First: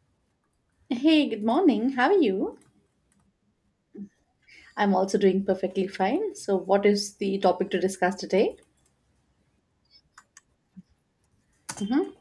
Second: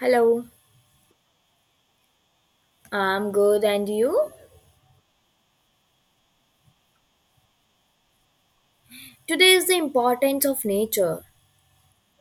Hello, Hey, good morning. How are you? I'm good, and you? I'm also doing perfectly fine. So, what is the topic to discuss today? Today is the importance of nature. hmm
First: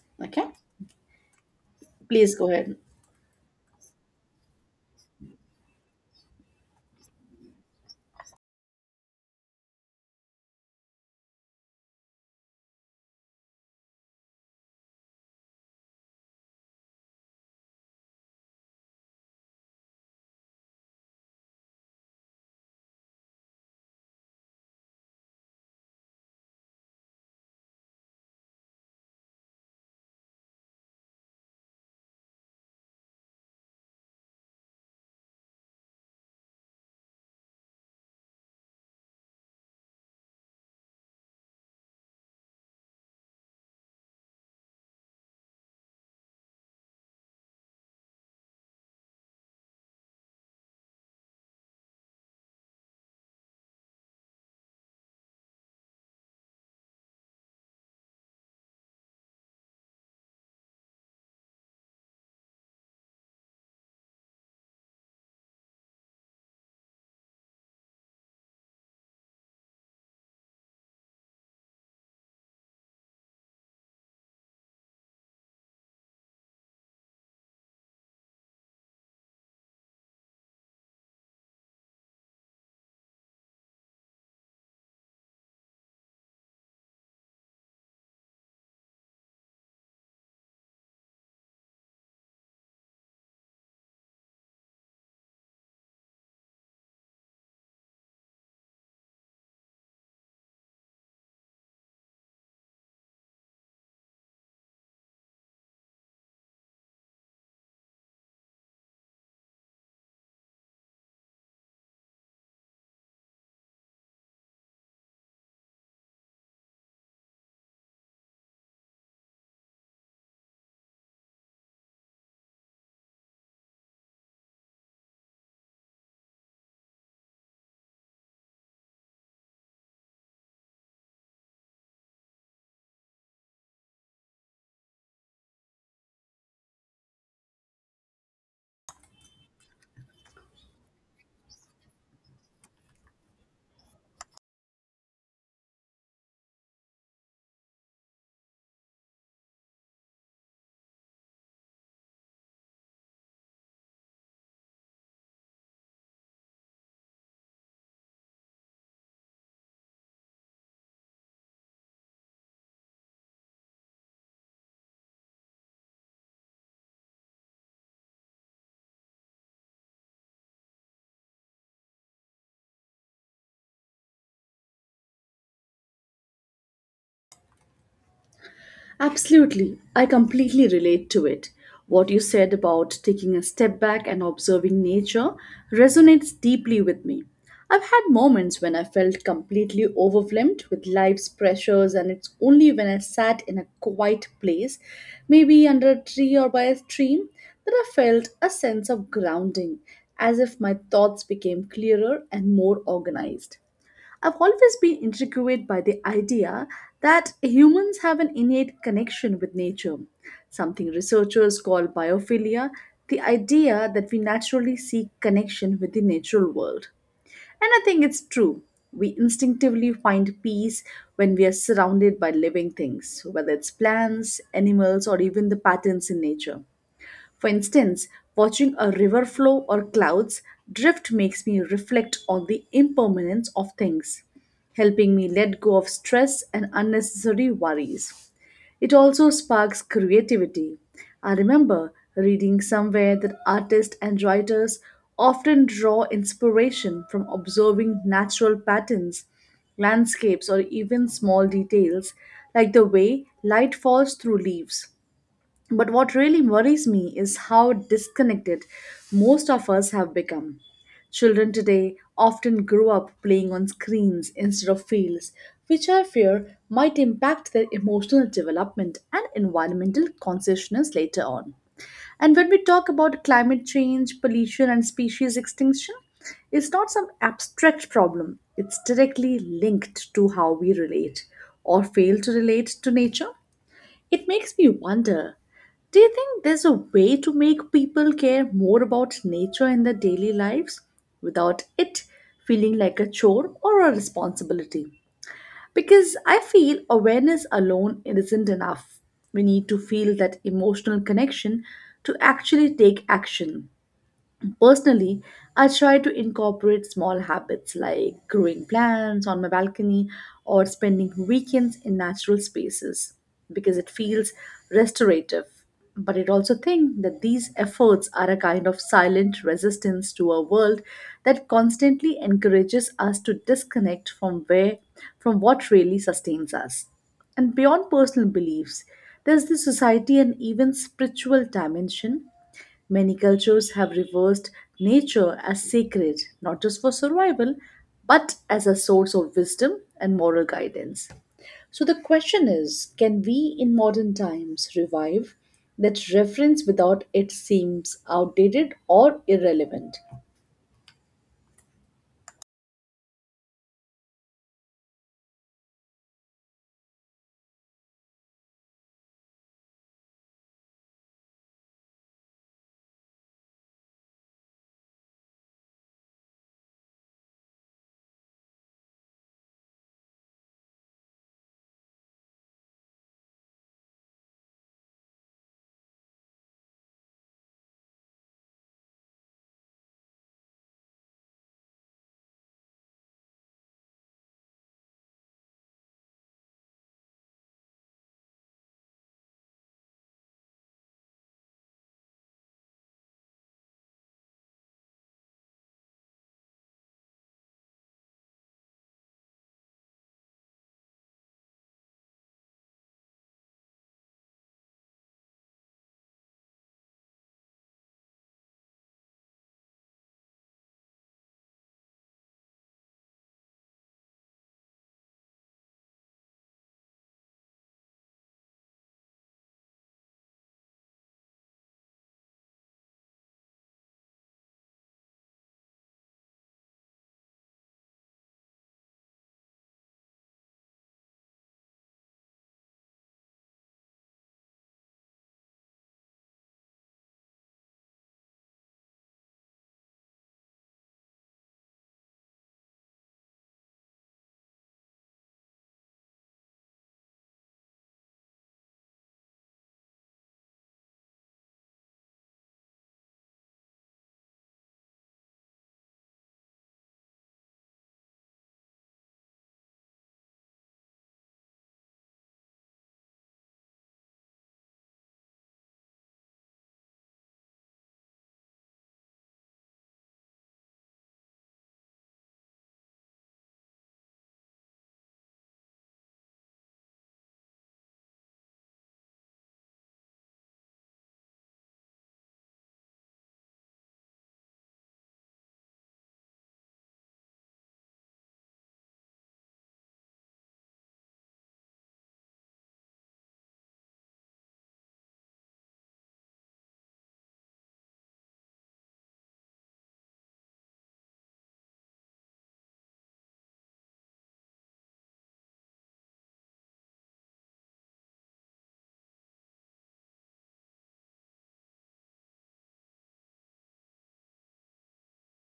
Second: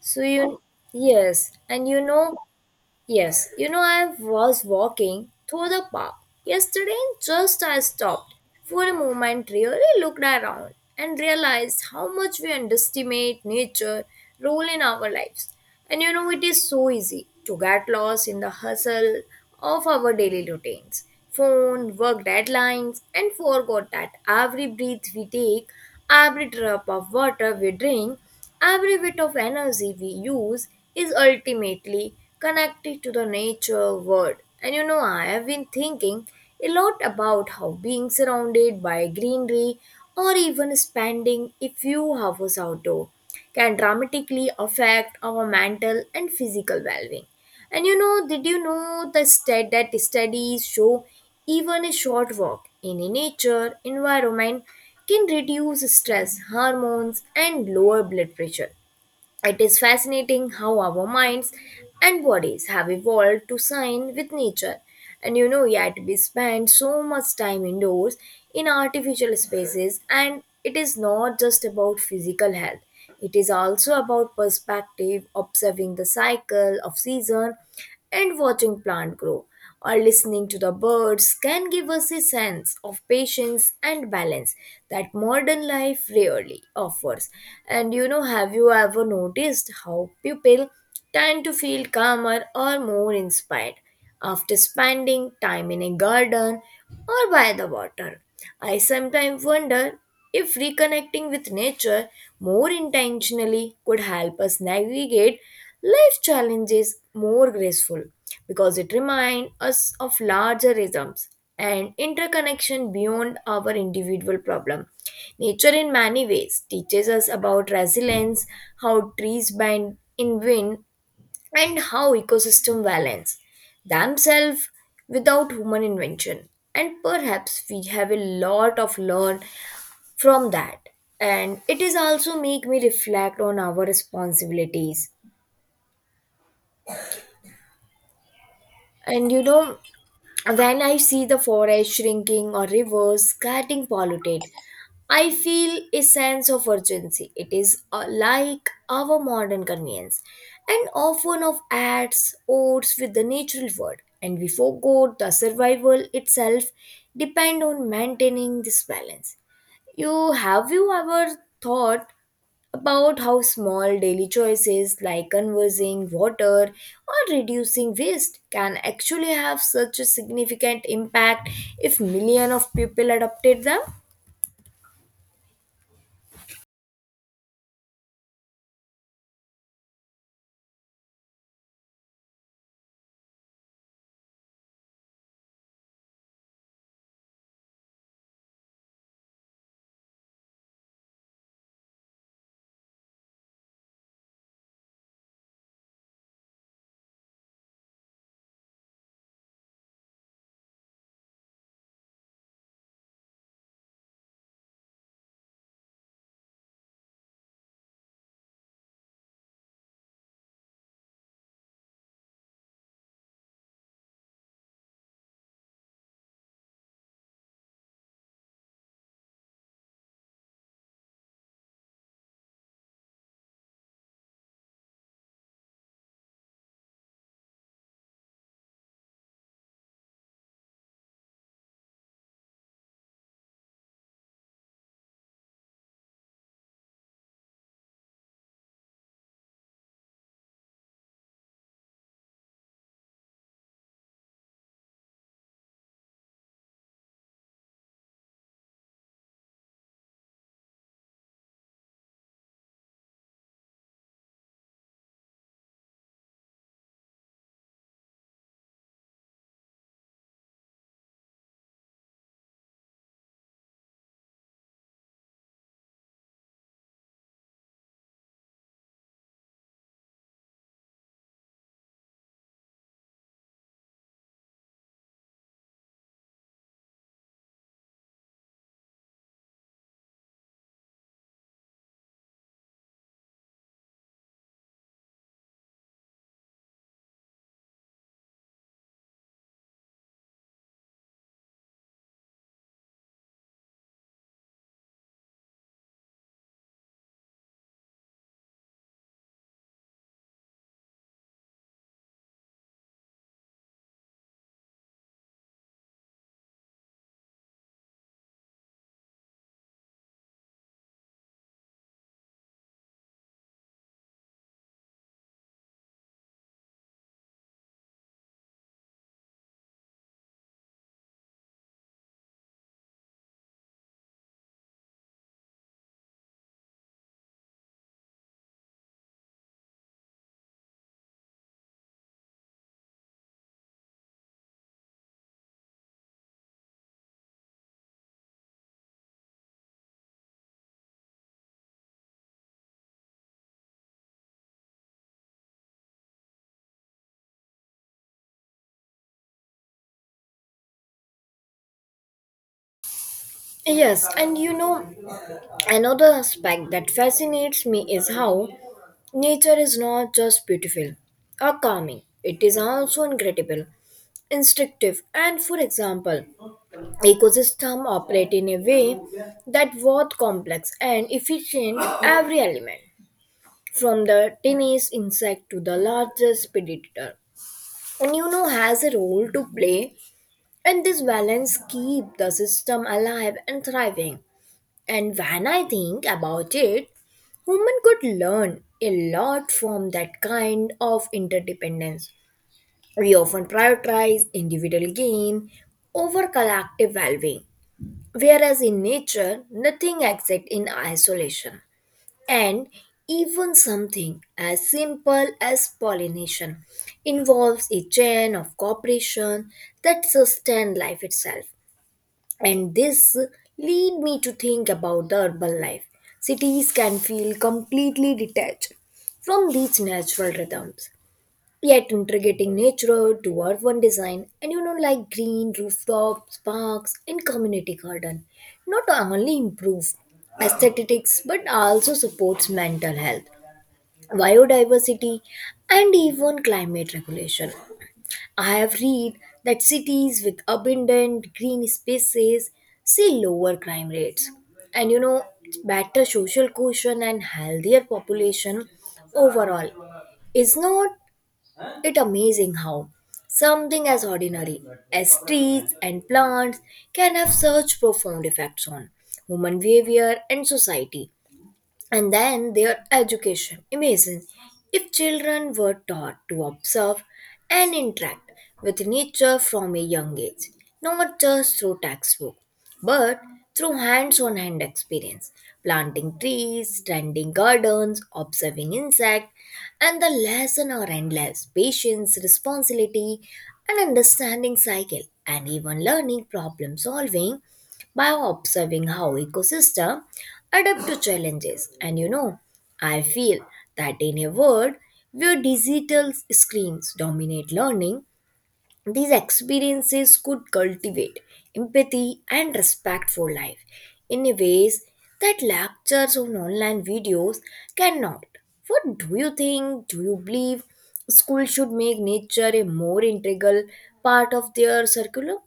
So Okay, you, yes, please go ahead. I was walking through the park yesterday and just I stopped for a moment, really looked around and realized how much we underestimate nature role in our lives. It is so easy to get lost in the hustle of our daily routines, phone, work deadlines, and forgot that every breath we take, every drop of water we drink, every bit of energy we use is ultimately connected to the nature world. I have been thinking a lot about how being surrounded by greenery or even spending a few hours outdoor can dramatically affect our mental and physical well being. Did you know the stat that studies show even a short walk in a nature environment can reduce stress hormones and lower blood pressure? It is fascinating how our minds and bodies have evolved to sign with nature. Yet we spend so much time indoors in artificial spaces, and it is not just about physical health. It is also about perspective, observing the cycle of season, and watching plant grow or listening to the birds can give us a sense of patience and balance that modern life rarely offers. Have you ever noticed how people tend to feel calmer or more inspired after spending time in a garden or by the water? I sometimes wonder if reconnecting with nature more intentionally could help us navigate life challenges more graceful because it reminds us of larger rhythms and interconnection beyond our individual problem. Nature in many ways teaches us about resilience, how trees bend in wind, and how ecosystem balance themselves without human invention. And perhaps we have a lot of learn from that, and it is also make me reflect on our responsibilities. And you know When I see the forest shrinking or rivers getting polluted, I feel a sense of urgency. It is like our modern convenience and often of ads odds with the natural world, and we forgot the survival itself depend on maintaining this balance. You ever thought about how small daily choices like conserving water or reducing waste can actually have such a significant impact if millions of people adopted them? Absolutely. I completely relate to it. What you said about taking a step back and observing nature resonates deeply with me. I've had moments when I felt completely overwhelmed with life's pressures, and it's only when I sat in a quiet place, maybe under a tree or by a stream, that I felt a sense of grounding, as if my thoughts became clearer and more organized. I've always been intrigued by the idea that humans have an innate connection with nature, something researchers call biophilia, the idea that we naturally seek connection with the natural world. And I think it's true. We instinctively find peace when we are surrounded by living things, whether it's plants, animals, or even the patterns in nature. For instance, watching a river flow or clouds drift makes me reflect on the impermanence of things, helping me let go of stress and unnecessary worries. It also sparks creativity. I remember reading somewhere that artists and writers often draw inspiration from observing natural patterns, landscapes, or even small details like the way light falls through leaves. But what really worries me is how disconnected most of us have become. Children today often grow up playing on screens instead of fields, which I fear might impact their emotional development and environmental consciousness later on. And when we talk about climate change, pollution, and species extinction, it's not some abstract problem. It's directly linked to how we relate or fail to relate to nature. It makes me wonder, do you think there's a way to make people care more about nature in their daily lives without it feeling like a chore or a responsibility? Because I feel awareness alone isn't enough. We need to feel that emotional connection to actually take action. Personally, I try to incorporate small habits like growing plants on my balcony or spending weekends in natural spaces because it feels restorative. But it also think that these efforts are a kind of silent resistance to a world that constantly encourages us to disconnect from where from what really sustains us. And beyond personal beliefs, there's the society and even spiritual dimension. Many cultures have reversed nature as sacred, not just for survival, but as a source of wisdom and moral guidance. So the question is, can we in modern times revive that reference without it seems outdated or irrelevant? Yes, another aspect that fascinates me is how nature is not just beautiful or calming, it is also incredible, instructive, and for example, ecosystem operate in a way that both complex and efficient. Every element from the tiniest insect to the largest predator and you know has a role to play, and this balance keep the system alive and thriving. And when I think about it, human could learn a lot from that kind of interdependence. We often prioritize individual gain over collective well being, whereas in nature, nothing exists in isolation. And even something as simple as pollination involves a chain of cooperation that sustains life itself. And this lead me to think about the urban life. Cities can feel completely detached from these natural rhythms, yet integrating nature to urban design, and you know like green rooftops, parks, and community garden, not only improve aesthetics but also supports mental health, biodiversity, and even climate regulation. I have read that cities with abundant green spaces see lower crime rates, and you know better social cohesion and healthier population overall. Is not it amazing how something as ordinary as trees and plants can have such profound effects on human behavior and society? And then their education. Imagine if children were taught to observe and interact with nature from a young age, not just through textbook, but through hands-on hand experience, planting trees, tending gardens, observing insects, and the lesson are endless. Patience, responsibility, and understanding cycle, and even learning problem solving by observing how ecosystems adapt to challenges. I feel that in a world where digital screens dominate learning, these experiences could cultivate empathy and respect for life in ways that lectures on online videos cannot. What do you think? Do you believe school should make nature a more integral part of their curriculum?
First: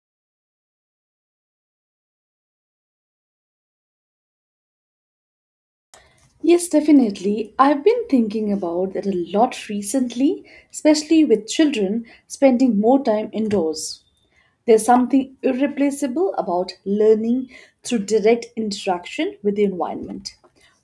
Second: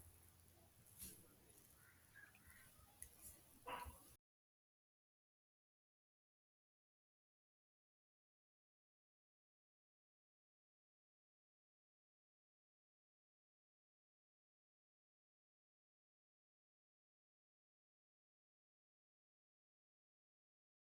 Yes, definitely. I've been thinking about that a lot recently, especially with children spending more time indoors. There's something irreplaceable about learning through direct interaction with the environment.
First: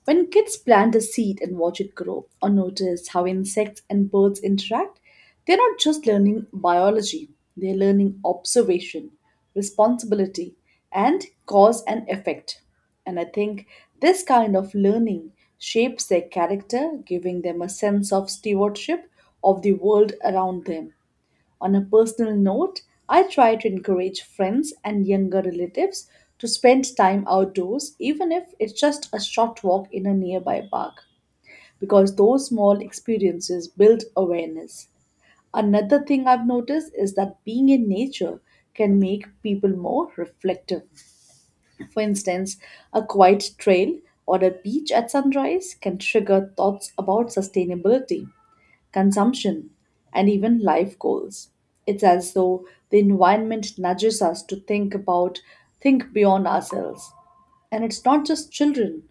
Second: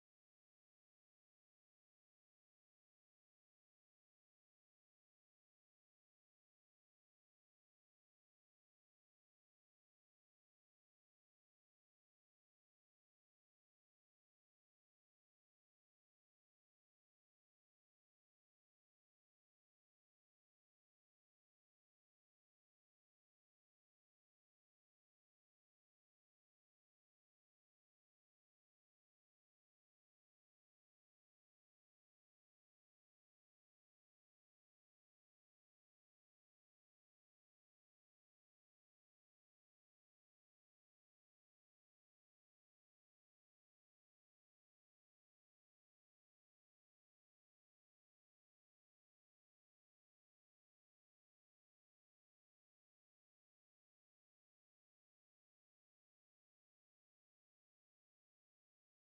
When kids plant a seed and watch it grow, or notice how insects and birds interact, they're not just learning biology, they're learning observation, responsibility, and cause and effect. And I think this kind of learning shapes their character, giving them a sense of stewardship of the world around them. On a personal note, I try to encourage friends and younger relatives to spend time outdoors, even if it's just a short walk in a nearby park, because those small experiences build awareness. Another thing I've noticed is that being in nature can make people more reflective. For instance, a quiet trail or a beach at sunrise can trigger thoughts about sustainability, consumption, and even life goals. It's as though the environment nudges us to think beyond ourselves. And it's not just children,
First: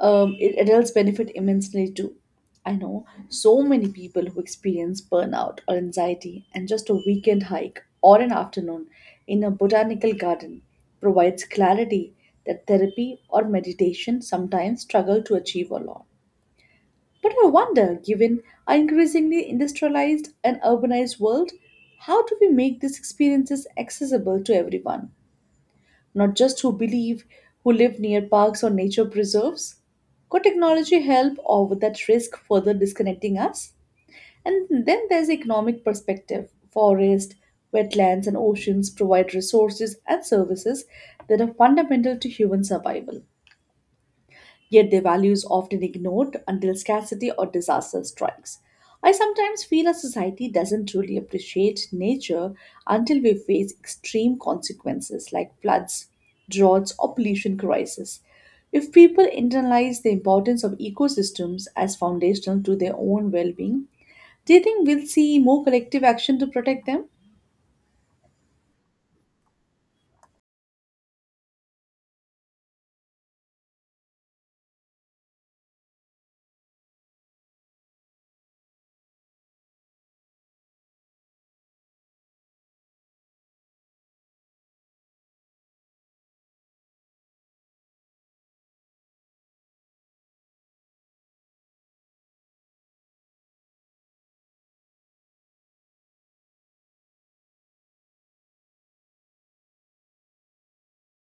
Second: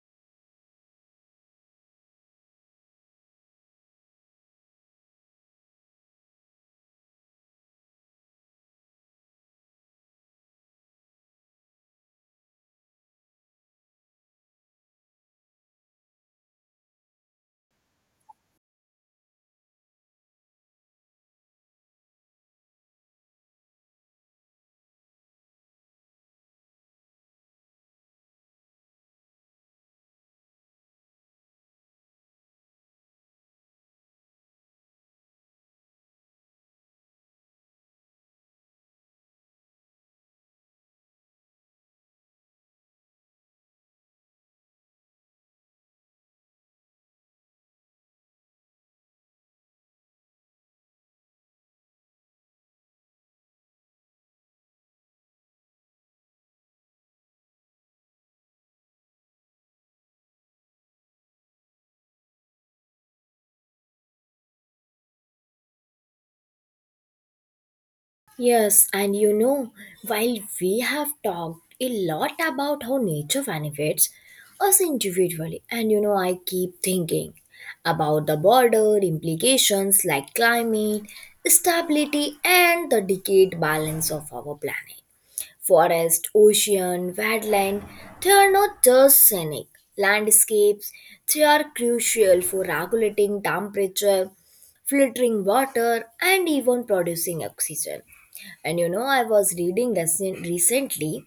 adults benefit immensely too. I know so many people who experience burnout or anxiety, and just a weekend hike or an afternoon in a botanical garden provides clarity that therapy or meditation sometimes struggle to achieve alone. But I wonder, given our increasingly industrialized and urbanized world, how do we make these experiences accessible to everyone, not just who live near parks or nature preserves? Could technology help or would that risk further disconnecting us? And then there's the economic perspective. Forest, wetlands, and oceans provide resources and services that are fundamental to human survival, yet their value is often ignored until scarcity or disaster strikes. I sometimes feel our society doesn't truly appreciate nature until we face extreme consequences like floods, droughts, or pollution crises. If people internalize the importance of ecosystems as foundational to their own well being, do you think we'll see more collective action to protect them? Yes, while we have talked a lot about how nature benefits us individually, I keep thinking about the border implications like climate, stability, and the decayed balance of our planet. Forest, ocean, wetland, they are not just scenic landscapes, they are crucial for regulating temperature, filtering water, and even producing oxygen. I was reading recently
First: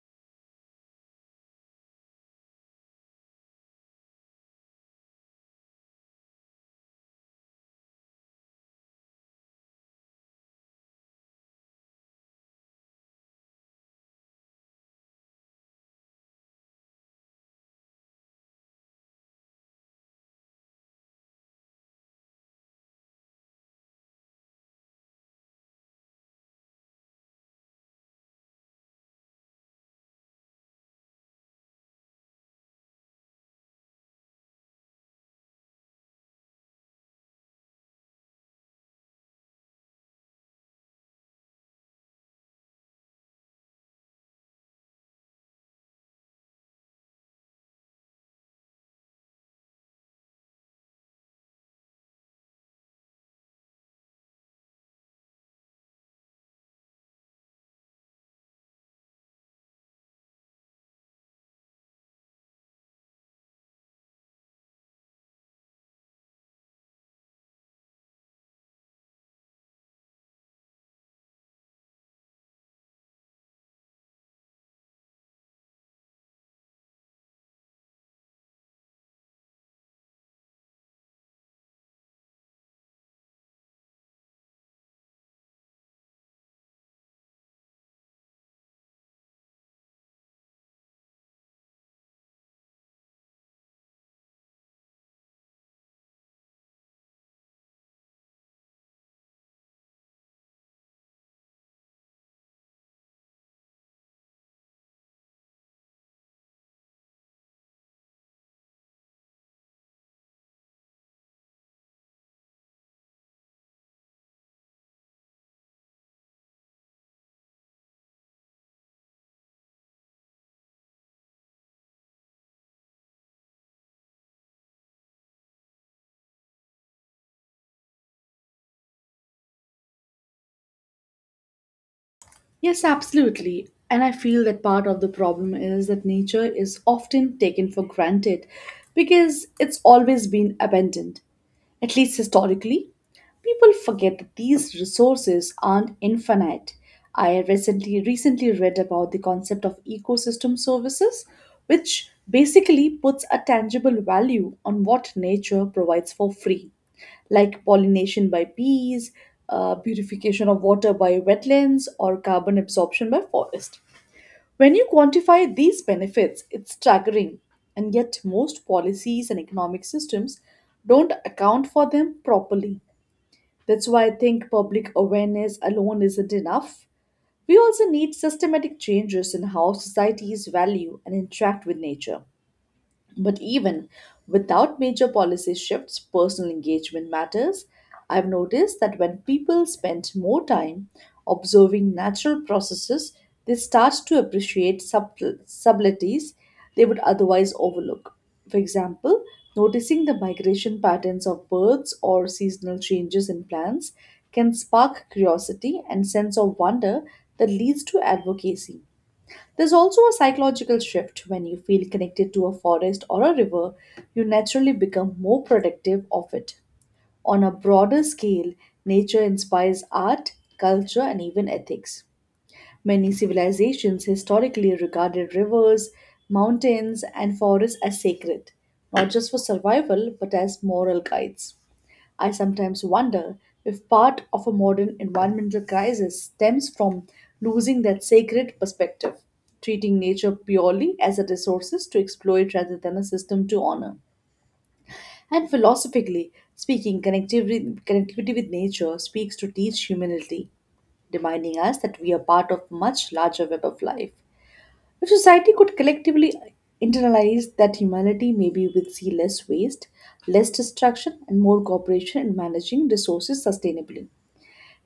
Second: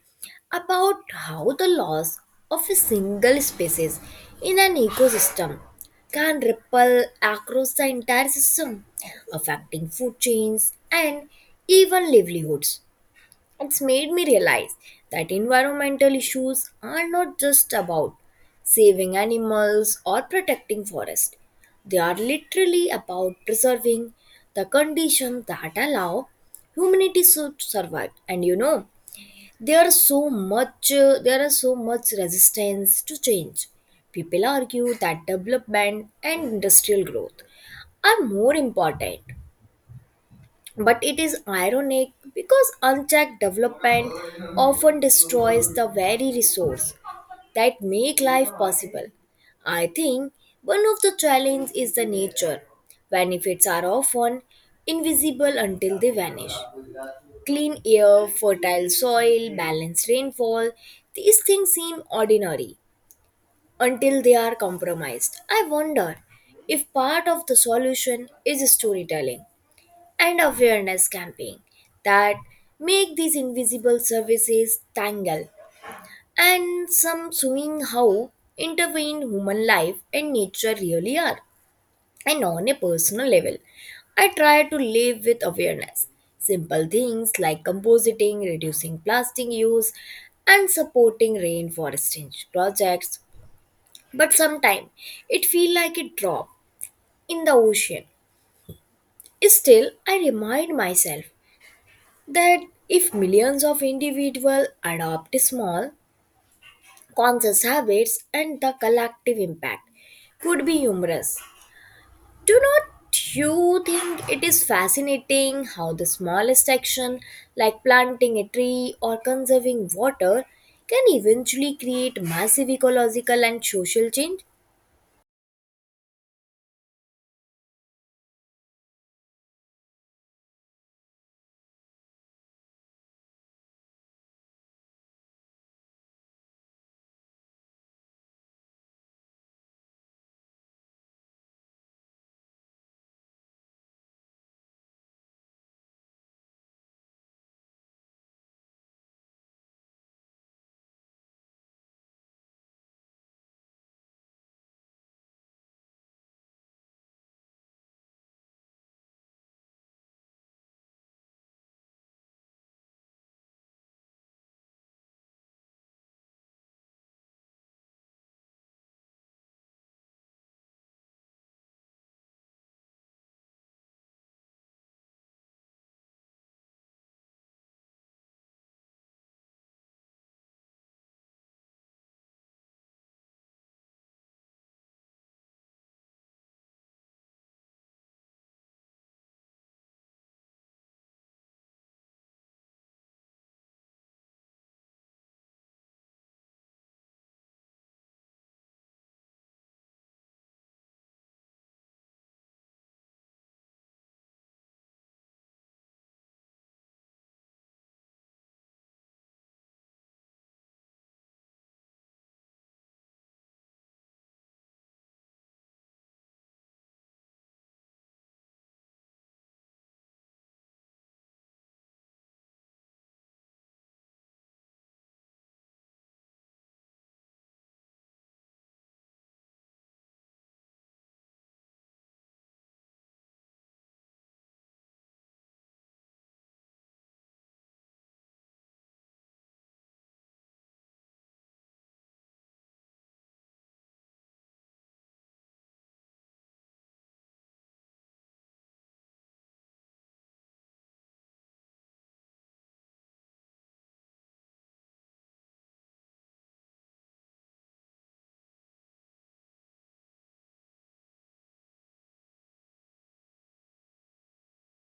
about how the loss of a single species in an ecosystem can ripple across the entire system, affecting food chains and even livelihoods. It's made me realize that environmental issues are not just about saving animals or protecting forests. They are literally about preserving the conditions that allow humanity to survive. There are so much there are so much resistance to change. People argue that development and industrial growth are more important, but it is ironic because unchecked development often destroys the very resource that make life possible. I think one of the challenges is the nature. Benefits are often invisible until they vanish. Clean air, fertile soil, balanced rainfall, these things seem ordinary until they are compromised. I wonder if part of the solution is storytelling and awareness campaign that make these invisible services tangle and some showing how intervened human life and nature really are. And on a personal level, I try to live with awareness, simple things like compositing, reducing plastic use, and supporting rainforesting projects. But sometimes it feel like a drop in the ocean. Still, I remind myself that if millions of individuals adopt small, conscious habits, and the collective impact could be humorous. Do not you think it is fascinating how the smallest action, like planting a tree or conserving water, can eventually create massive ecological and social change? Yes, absolutely. And I feel that part of the problem is that nature is often taken for granted because it's always been abandoned, at least historically. People forget that these resources aren't infinite. I recently read about the concept of ecosystem services, which basically puts a tangible value on what nature provides for free, like pollination by bees, purification of water by wetlands, or carbon absorption by forest. When you quantify these benefits, it's staggering, and yet most policies and economic systems don't account for them properly. That's why I think public awareness alone isn't enough. We also need systematic changes in how societies value and interact with nature. But even without major policy shifts, personal engagement matters. I've noticed that when people spend more time observing natural processes, they start to appreciate subtleties they would otherwise overlook. For example, noticing the migration patterns of birds or seasonal changes in plants can spark curiosity and sense of wonder that leads to advocacy. There's also a psychological shift. When you feel connected to a forest or a river, you naturally become more protective of it. On a broader scale, nature inspires art, culture, and even ethics. Many civilizations historically regarded rivers, mountains, and forests as sacred, not just for survival but as moral guides. I sometimes wonder if part of a modern environmental crisis stems from losing that sacred perspective, treating nature purely as a resource to exploit rather than a system to honor. And philosophically speaking, connectivity with nature speaks to teach humility, reminding us that we are part of a much larger web of life. If society could collectively internalize that humanity, maybe we'd see less waste, less destruction, and more cooperation in managing resources sustainably.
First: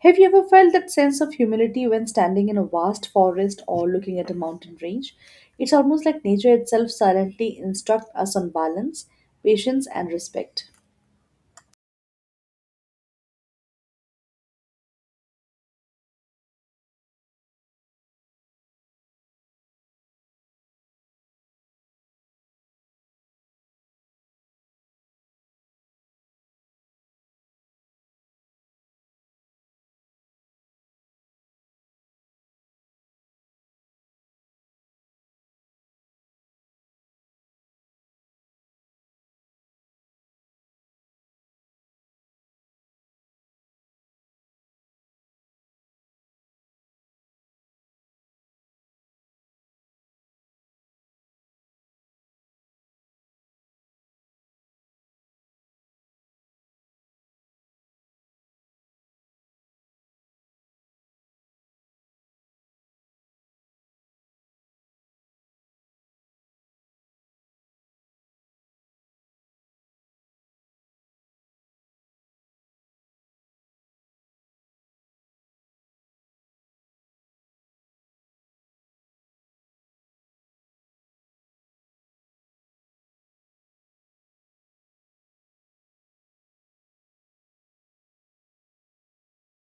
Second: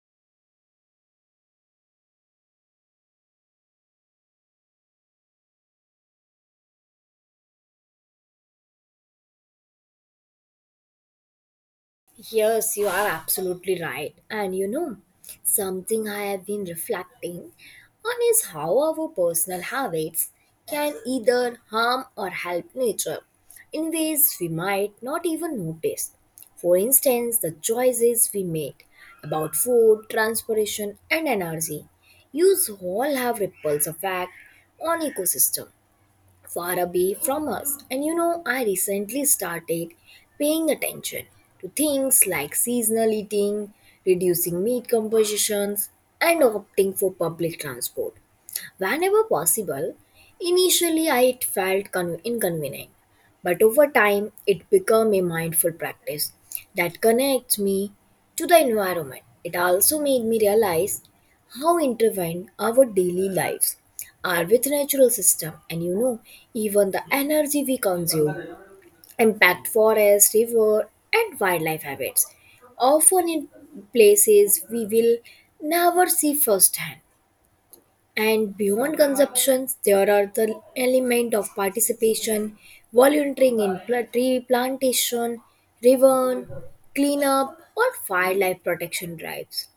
Have you ever felt that sense of humility when standing in a vast forest or looking at a mountain range? It's almost like nature itself silently instructs us on balance, patience, and respect. Yes, you are absolutely right. Something I have been reflecting on is how our personal habits can either harm or help nature in ways we might not even notice. For instance, the choices we make about food, transportation, and energy use all have ripples effect on ecosystem far away from us. I recently started paying attention to things like seasonal eating, reducing meat compositions, and opting for public transport. Whenever possible, initially it felt inconvenient, but over time it became a mindful practice that connects me to the environment. It also made me realize how intertwined our daily lives are with natural system, and you know even the energy we consume impact forest, river, and wildlife habits, often in places we will never see firsthand. And beyond consumptions, there are the element of participation, volunteering in tree plantation, ribbon, cleanup, or wildlife protection drives.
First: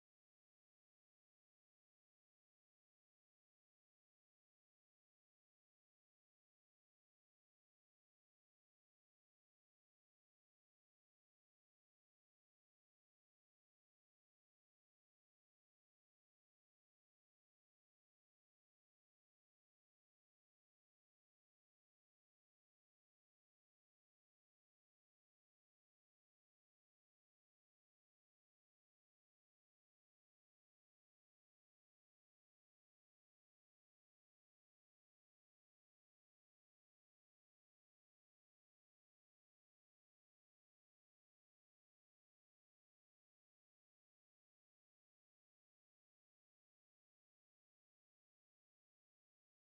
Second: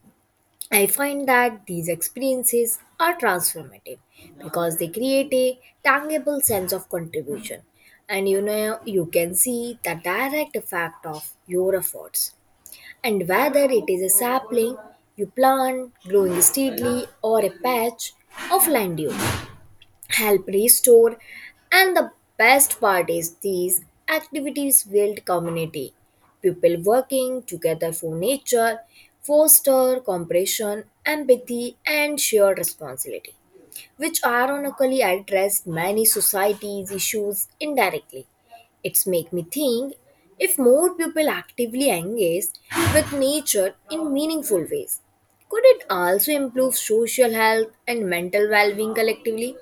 I find that these experiences are transformative because they create a tangible sense of contribution. You can see the direct effect of your efforts. And whether it is a sapling you plant growing steadily or a patch of land you help restore. And the best part is these activities build community. People working together for nature foster cooperation, empathy, and shared responsibility which ironically addressed many society's issues indirectly. It's make me think if more people actively engage with nature in meaningful ways, could it also improve social health and mental well-being collectively?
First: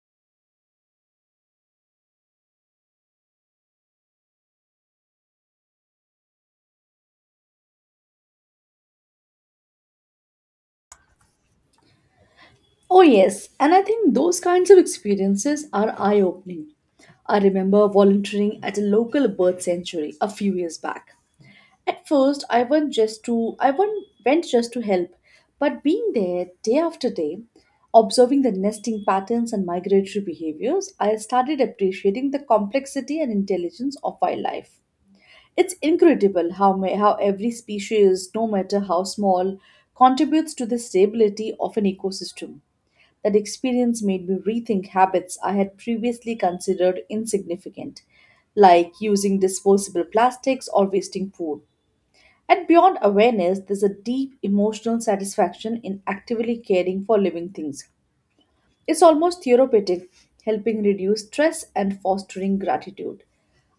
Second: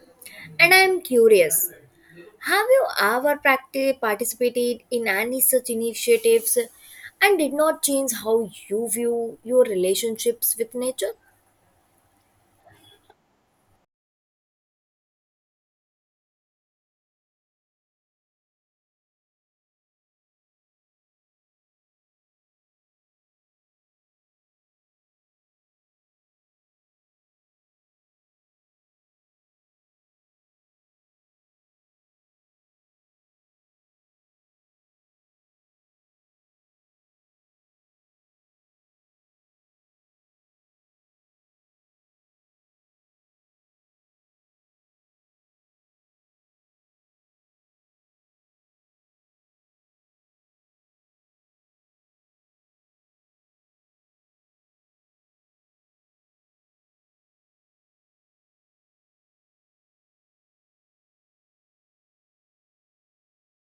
And I am curious, have you ever participated in any such initiatives and did not change how you view your relationships with nature? Oh, yes, and I think those kinds of experiences are eye opening. I remember volunteering at a local bird sanctuary a few years back. At first, I went just to I went, went just to help, but being there day after day, observing the nesting patterns and migratory behaviors, I started appreciating the complexity and intelligence of wildlife. It's incredible how every species, no matter how small, contributes to the stability of an ecosystem. That experience made me rethink habits I had previously considered insignificant, like using disposable plastics or wasting food. And beyond awareness, there's a deep emotional satisfaction in actively caring for living things. It's almost therapeutic, helping reduce stress and fostering gratitude.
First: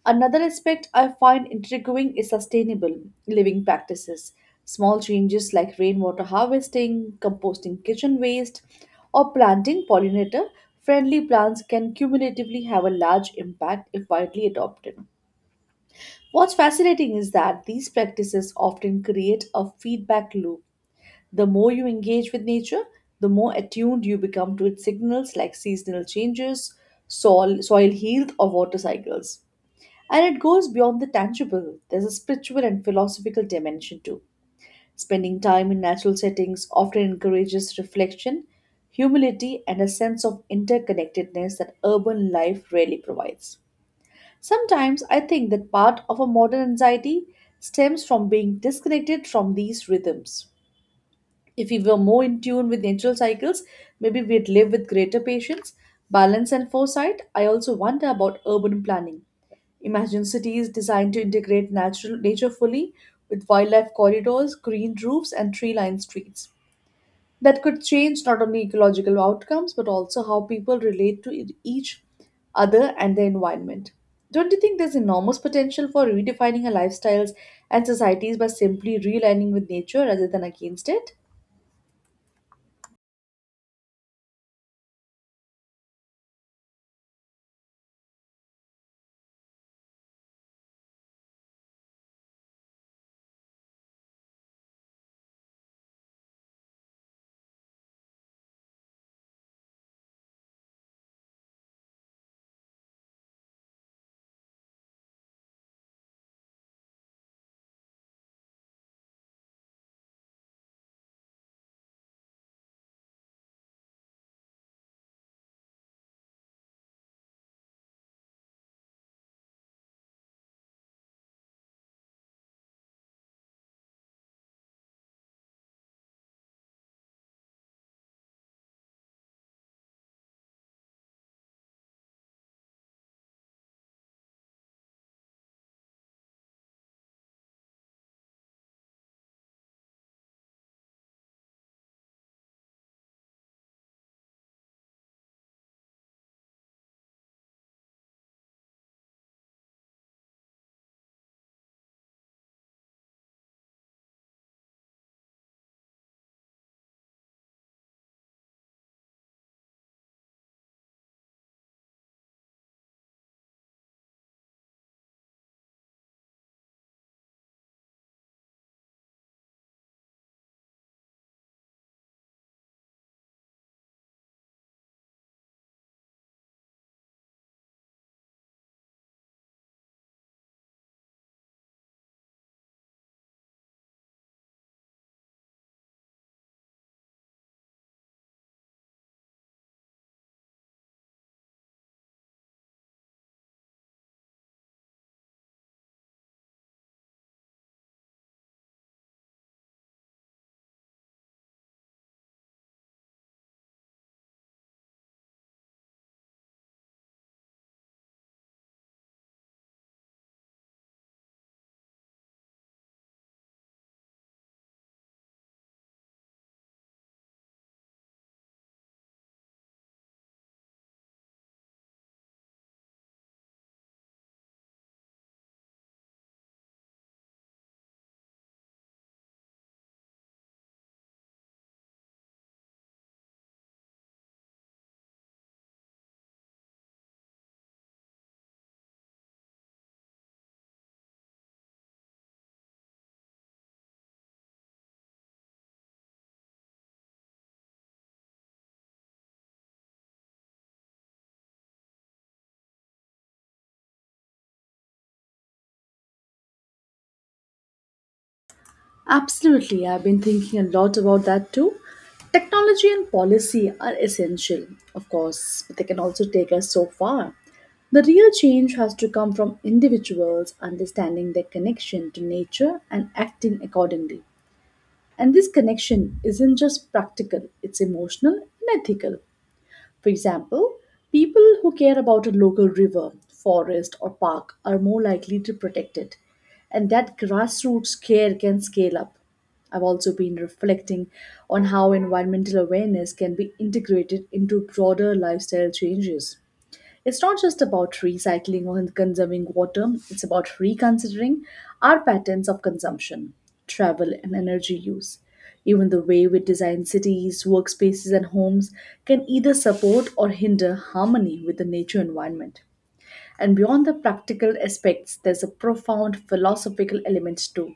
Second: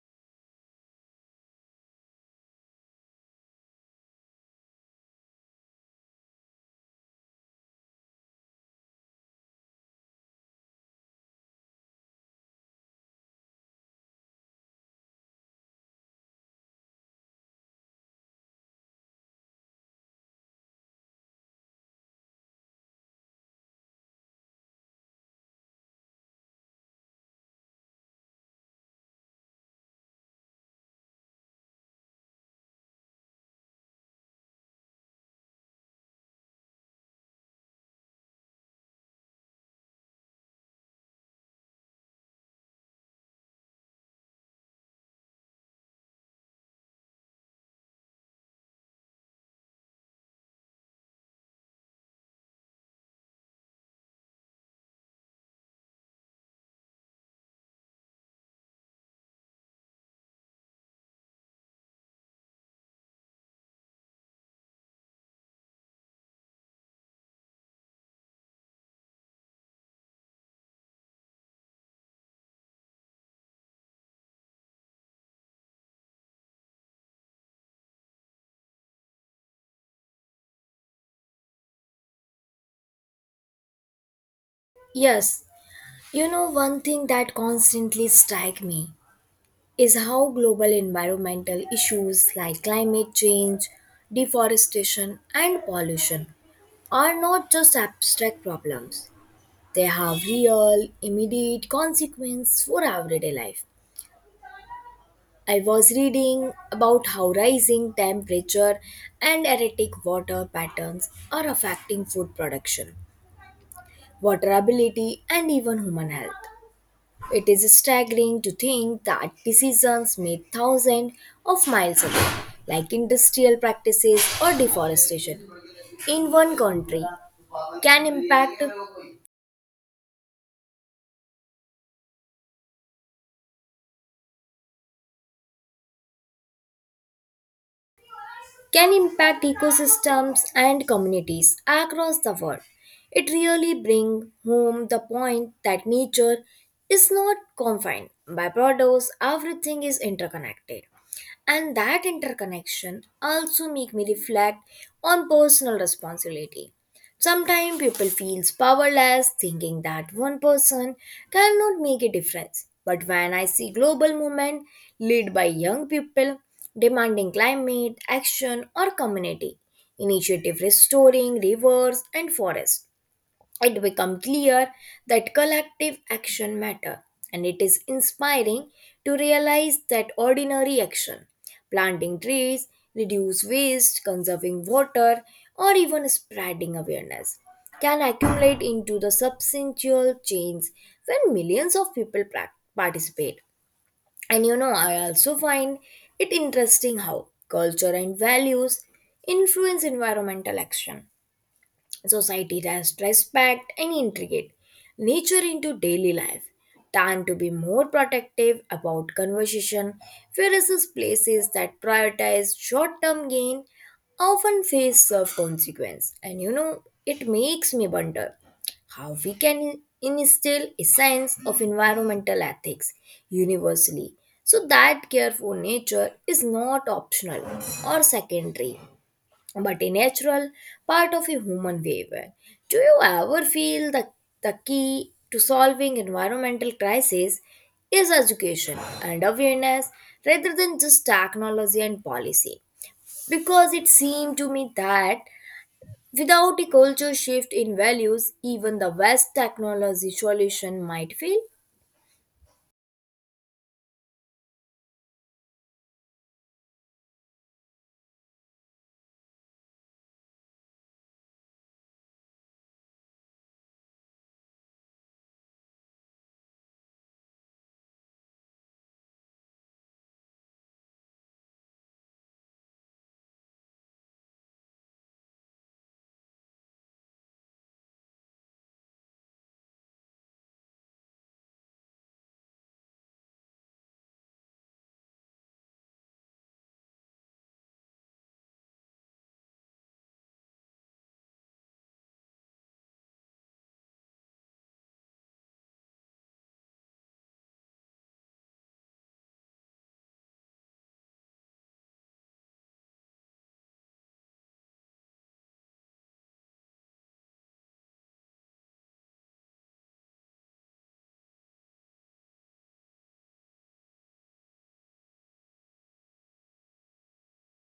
Another aspect I find intriguing is sustainable living practices. Small changes like rainwater harvesting, composting kitchen waste, or planting pollinator friendly plants can cumulatively have a large impact if widely adopted. What's fascinating is that these practices often create a feedback loop. The more you engage with nature, the more attuned you become to its signals like seasonal changes, soil health, or water cycles. And it goes beyond the tangible, there's a spiritual and philosophical dimension too. Spending time in natural settings often encourages reflection, humility, and a sense of interconnectedness that urban life rarely provides. Sometimes I think that part of our modern anxiety stems from being disconnected from these rhythms. If we were more in tune with natural cycles, maybe we'd live with greater patience, balance, and foresight. I also wonder about urban planning. Imagine cities designed to integrate natural nature fully with wildlife corridors, green roofs, and tree lined streets that could change not only ecological outcomes but also how people relate to each other and the environment. Don't you think there's enormous potential for redefining our lifestyles and societies by simply realigning with nature rather than against it? Yes, one thing that constantly strikes me is how global environmental issues like climate change, deforestation, and pollution are not just abstract problems. They have real, immediate consequences for everyday life. I was reading about how rising temperature and erratic water patterns are affecting food production, water ability, and even human health. It is staggering to think that decisions made thousands of miles away, like industrial practices or deforestation, in one country can impact can impact ecosystems and communities across the world. It really brings home the point that nature is not confined by borders, everything is interconnected. And that interconnection also make me reflect on personal responsibility. Sometimes people feels powerless thinking that one person cannot make a difference. But when I see global movement led by young people demanding climate action or community initiative restoring rivers and forests, it become clear that collective action matter, and it is inspiring to realize that ordinary action, planting trees, reduce waste, conserving water, or even spreading awareness can accumulate into the substantial change when millions of people participate. And you know I also find it interesting how culture and values influence environmental action. Society has respect and integrate nature into daily life. Time to be more protective about conversation, whereas these places that prioritize short-term gain often face serve consequence. It makes me wonder how we can instill a sense of environmental ethics universally so that care for nature is not optional or secondary but a natural part of a human behavior. Do you ever feel that the key to solving environmental crisis is education and awareness rather than just technology and policy? Because it seemed to me that without a culture shift in values, even the best technology solution might fail. Absolutely, I've been thinking a lot about that too. Technology and policy are essential, of course, but they can also take us so far. The real change has to come from individuals understanding their connection to nature and acting accordingly. And this connection isn't just practical, it's emotional and ethical. For example, people who care about a local river, forest, or park are more likely to protect it. And that grassroots care can scale up. I've also been reflecting on how environmental awareness can be integrated into broader lifestyle changes. It's not just about recycling or conserving water, it's about reconsidering our patterns of consumption, travel, and energy use. Even the way we design cities, workspaces, and homes can either support or hinder harmony with the nature environment. And beyond the practical aspects, there's a profound philosophical element too.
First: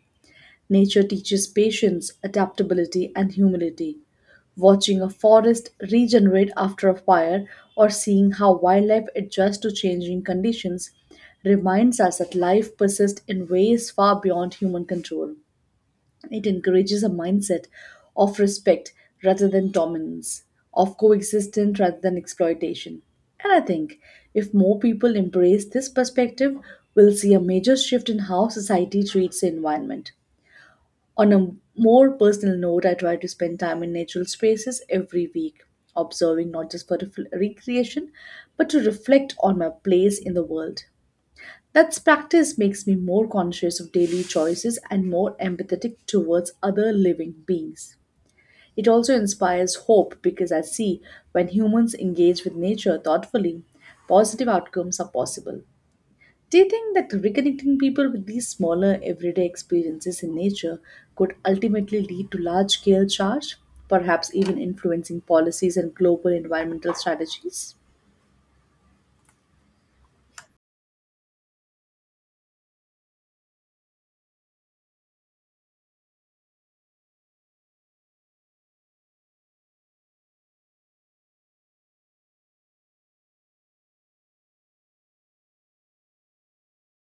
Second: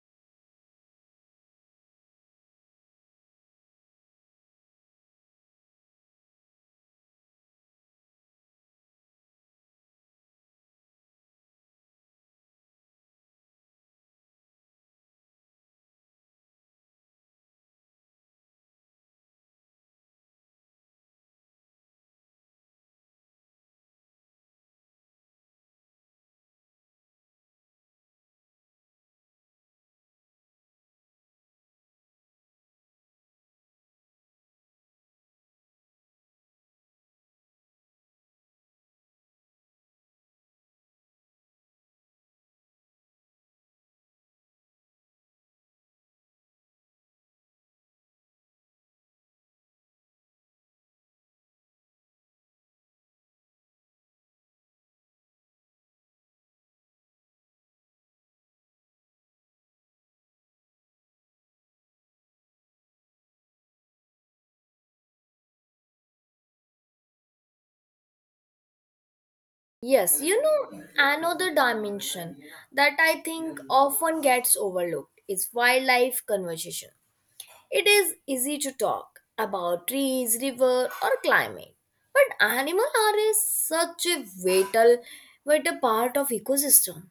Nature teaches patience, adaptability, and humility. Watching a forest regenerate after a fire or seeing how wildlife adjusts to changing conditions reminds us that life persists in ways far beyond human control. It encourages a mindset of respect rather than dominance, of coexistence rather than exploitation. And I think if more people embrace this perspective, we'll see a major shift in how society treats the environment. On a more personal note, I try to spend time in natural spaces every week, observing not just for recreation, but to reflect on my place in the world. That practice makes me more conscious of daily choices and more empathetic towards other living beings. It also inspires hope because I see when humans engage with nature thoughtfully, positive outcomes are possible. Do you think that reconnecting people with these smaller everyday experiences in nature could ultimately lead to large scale change, perhaps even influencing policies and global environmental strategies? Yes, another dimension that I think often gets overlooked is wildlife conservation. It is easy to talk about trees, river, or climate, but animals are such a vital, vital part of ecosystem.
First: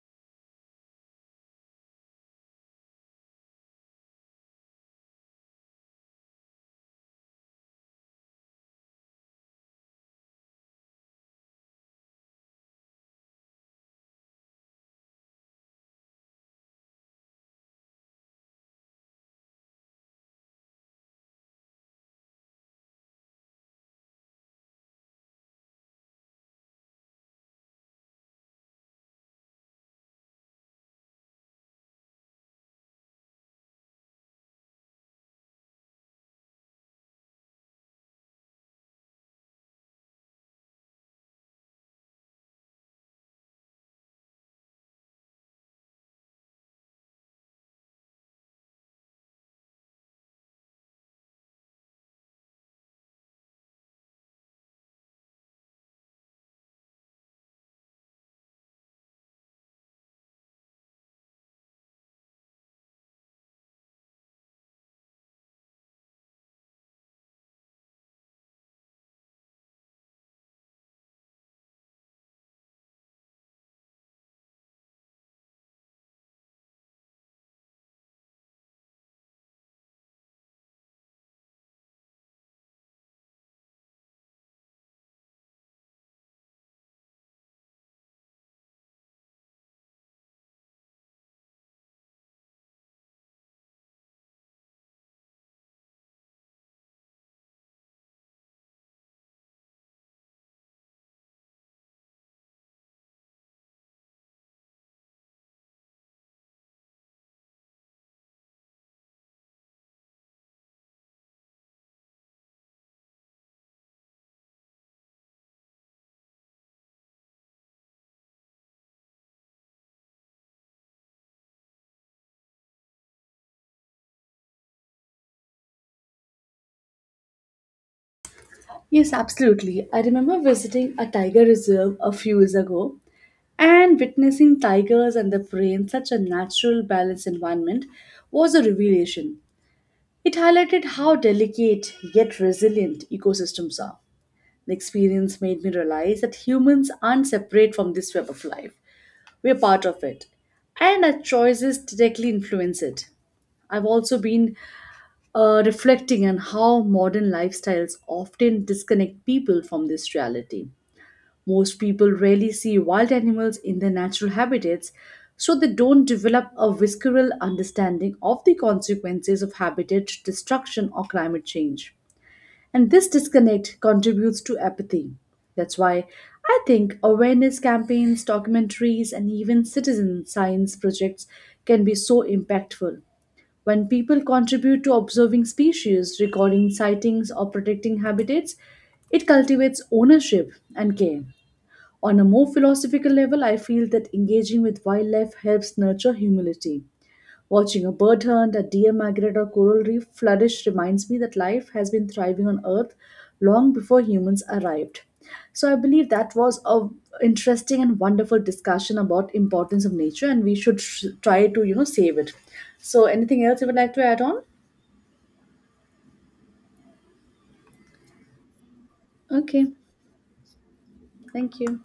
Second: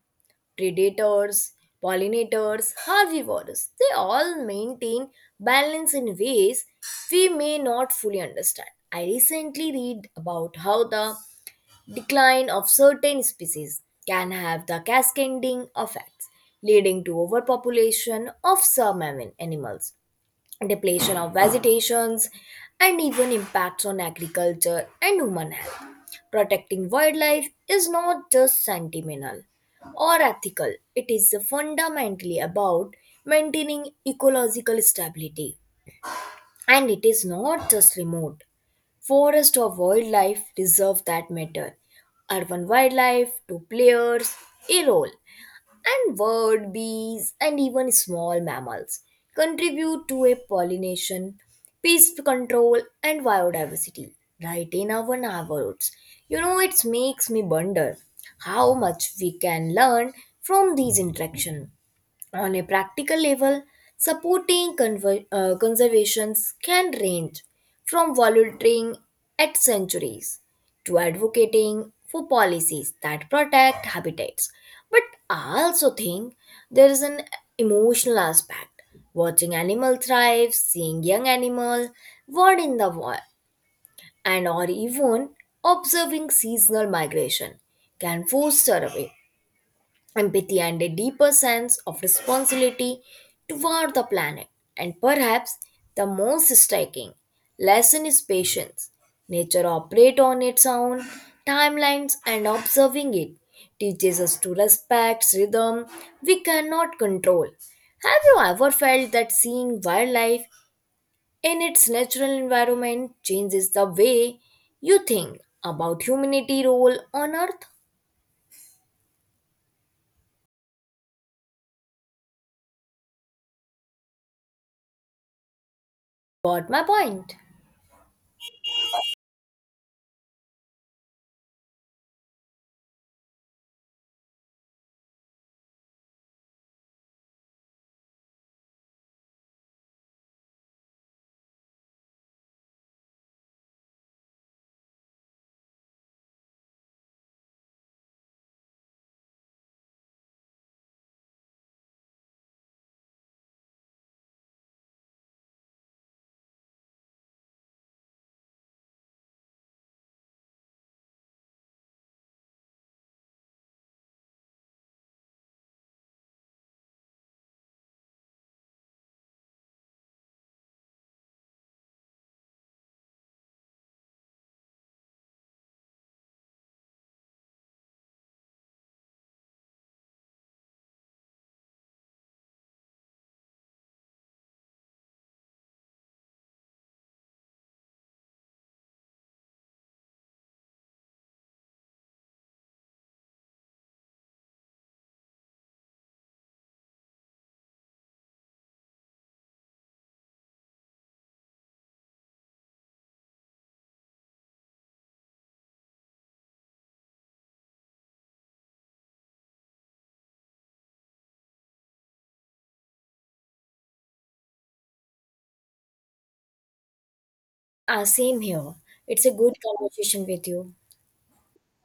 Predators, pollinators, herbivores, they all maintain balance in ways we may not fully understand. I recently read about how the decline of certain species can have the cascading effects, leading to overpopulation of some animals, depletion of vegetations, and even impacts on agriculture and human health. Protecting wildlife is not just sentimental or ethical, it is fundamentally about maintaining ecological stability. And it is not just remote. Forest or wildlife reserve that matter. Urban wildlife to players a role, and bird, bees, and even small mammals contribute to a pollination, pest control, and biodiversity right in our neighborhoods. It makes me wonder how much we can learn from these interactions on a practical level, supporting conservations can range from volunteering at sanctuaries to advocating for policies that protect habitats. But I also think there is an emotional aspect. Watching animal thrive, seeing young animal born in the wild, and or even observing seasonal migration can foster away empathy and a deeper sense of responsibility toward the planet. And perhaps the most striking lesson is patience. Nature operates on its own timelines, and observing it teaches us to respect rhythm we cannot control. Have you ever felt that seeing wildlife in its natural environment changes the way you think about humanity role on earth? Got my point? Yes, absolutely. I remember visiting a tiger reserve a few years ago and witnessing tigers and their prey in such a natural, balanced environment was a revelation. It highlighted how delicate yet resilient ecosystems are. The experience made me realize that humans aren't separate from this web of life. We're part of it, and our choices directly influence it. I've also been reflecting on how modern lifestyles often disconnect people from this reality. Most people rarely see wild animals in their natural habitats, so they don't develop a visceral understanding of the consequences of habitat destruction or climate change. And this disconnect contributes to apathy. That's why I think awareness campaigns, documentaries, and even citizen science projects can be so impactful. When people contribute to observing species, recording sightings, or protecting habitats, it cultivates ownership and care. On a more philosophical level, I feel that engaging with wildlife helps nurture humility. Watching a bird hunt, a deer migrate, or coral reef flourish reminds me that life has been thriving on Earth long before humans arrived. So I believe that was a interesting and wonderful discussion about importance of nature, and we should try to you know save it. So anything else you would like to add on? Ah, same here. It's a good Okay, conversation with you. thank you.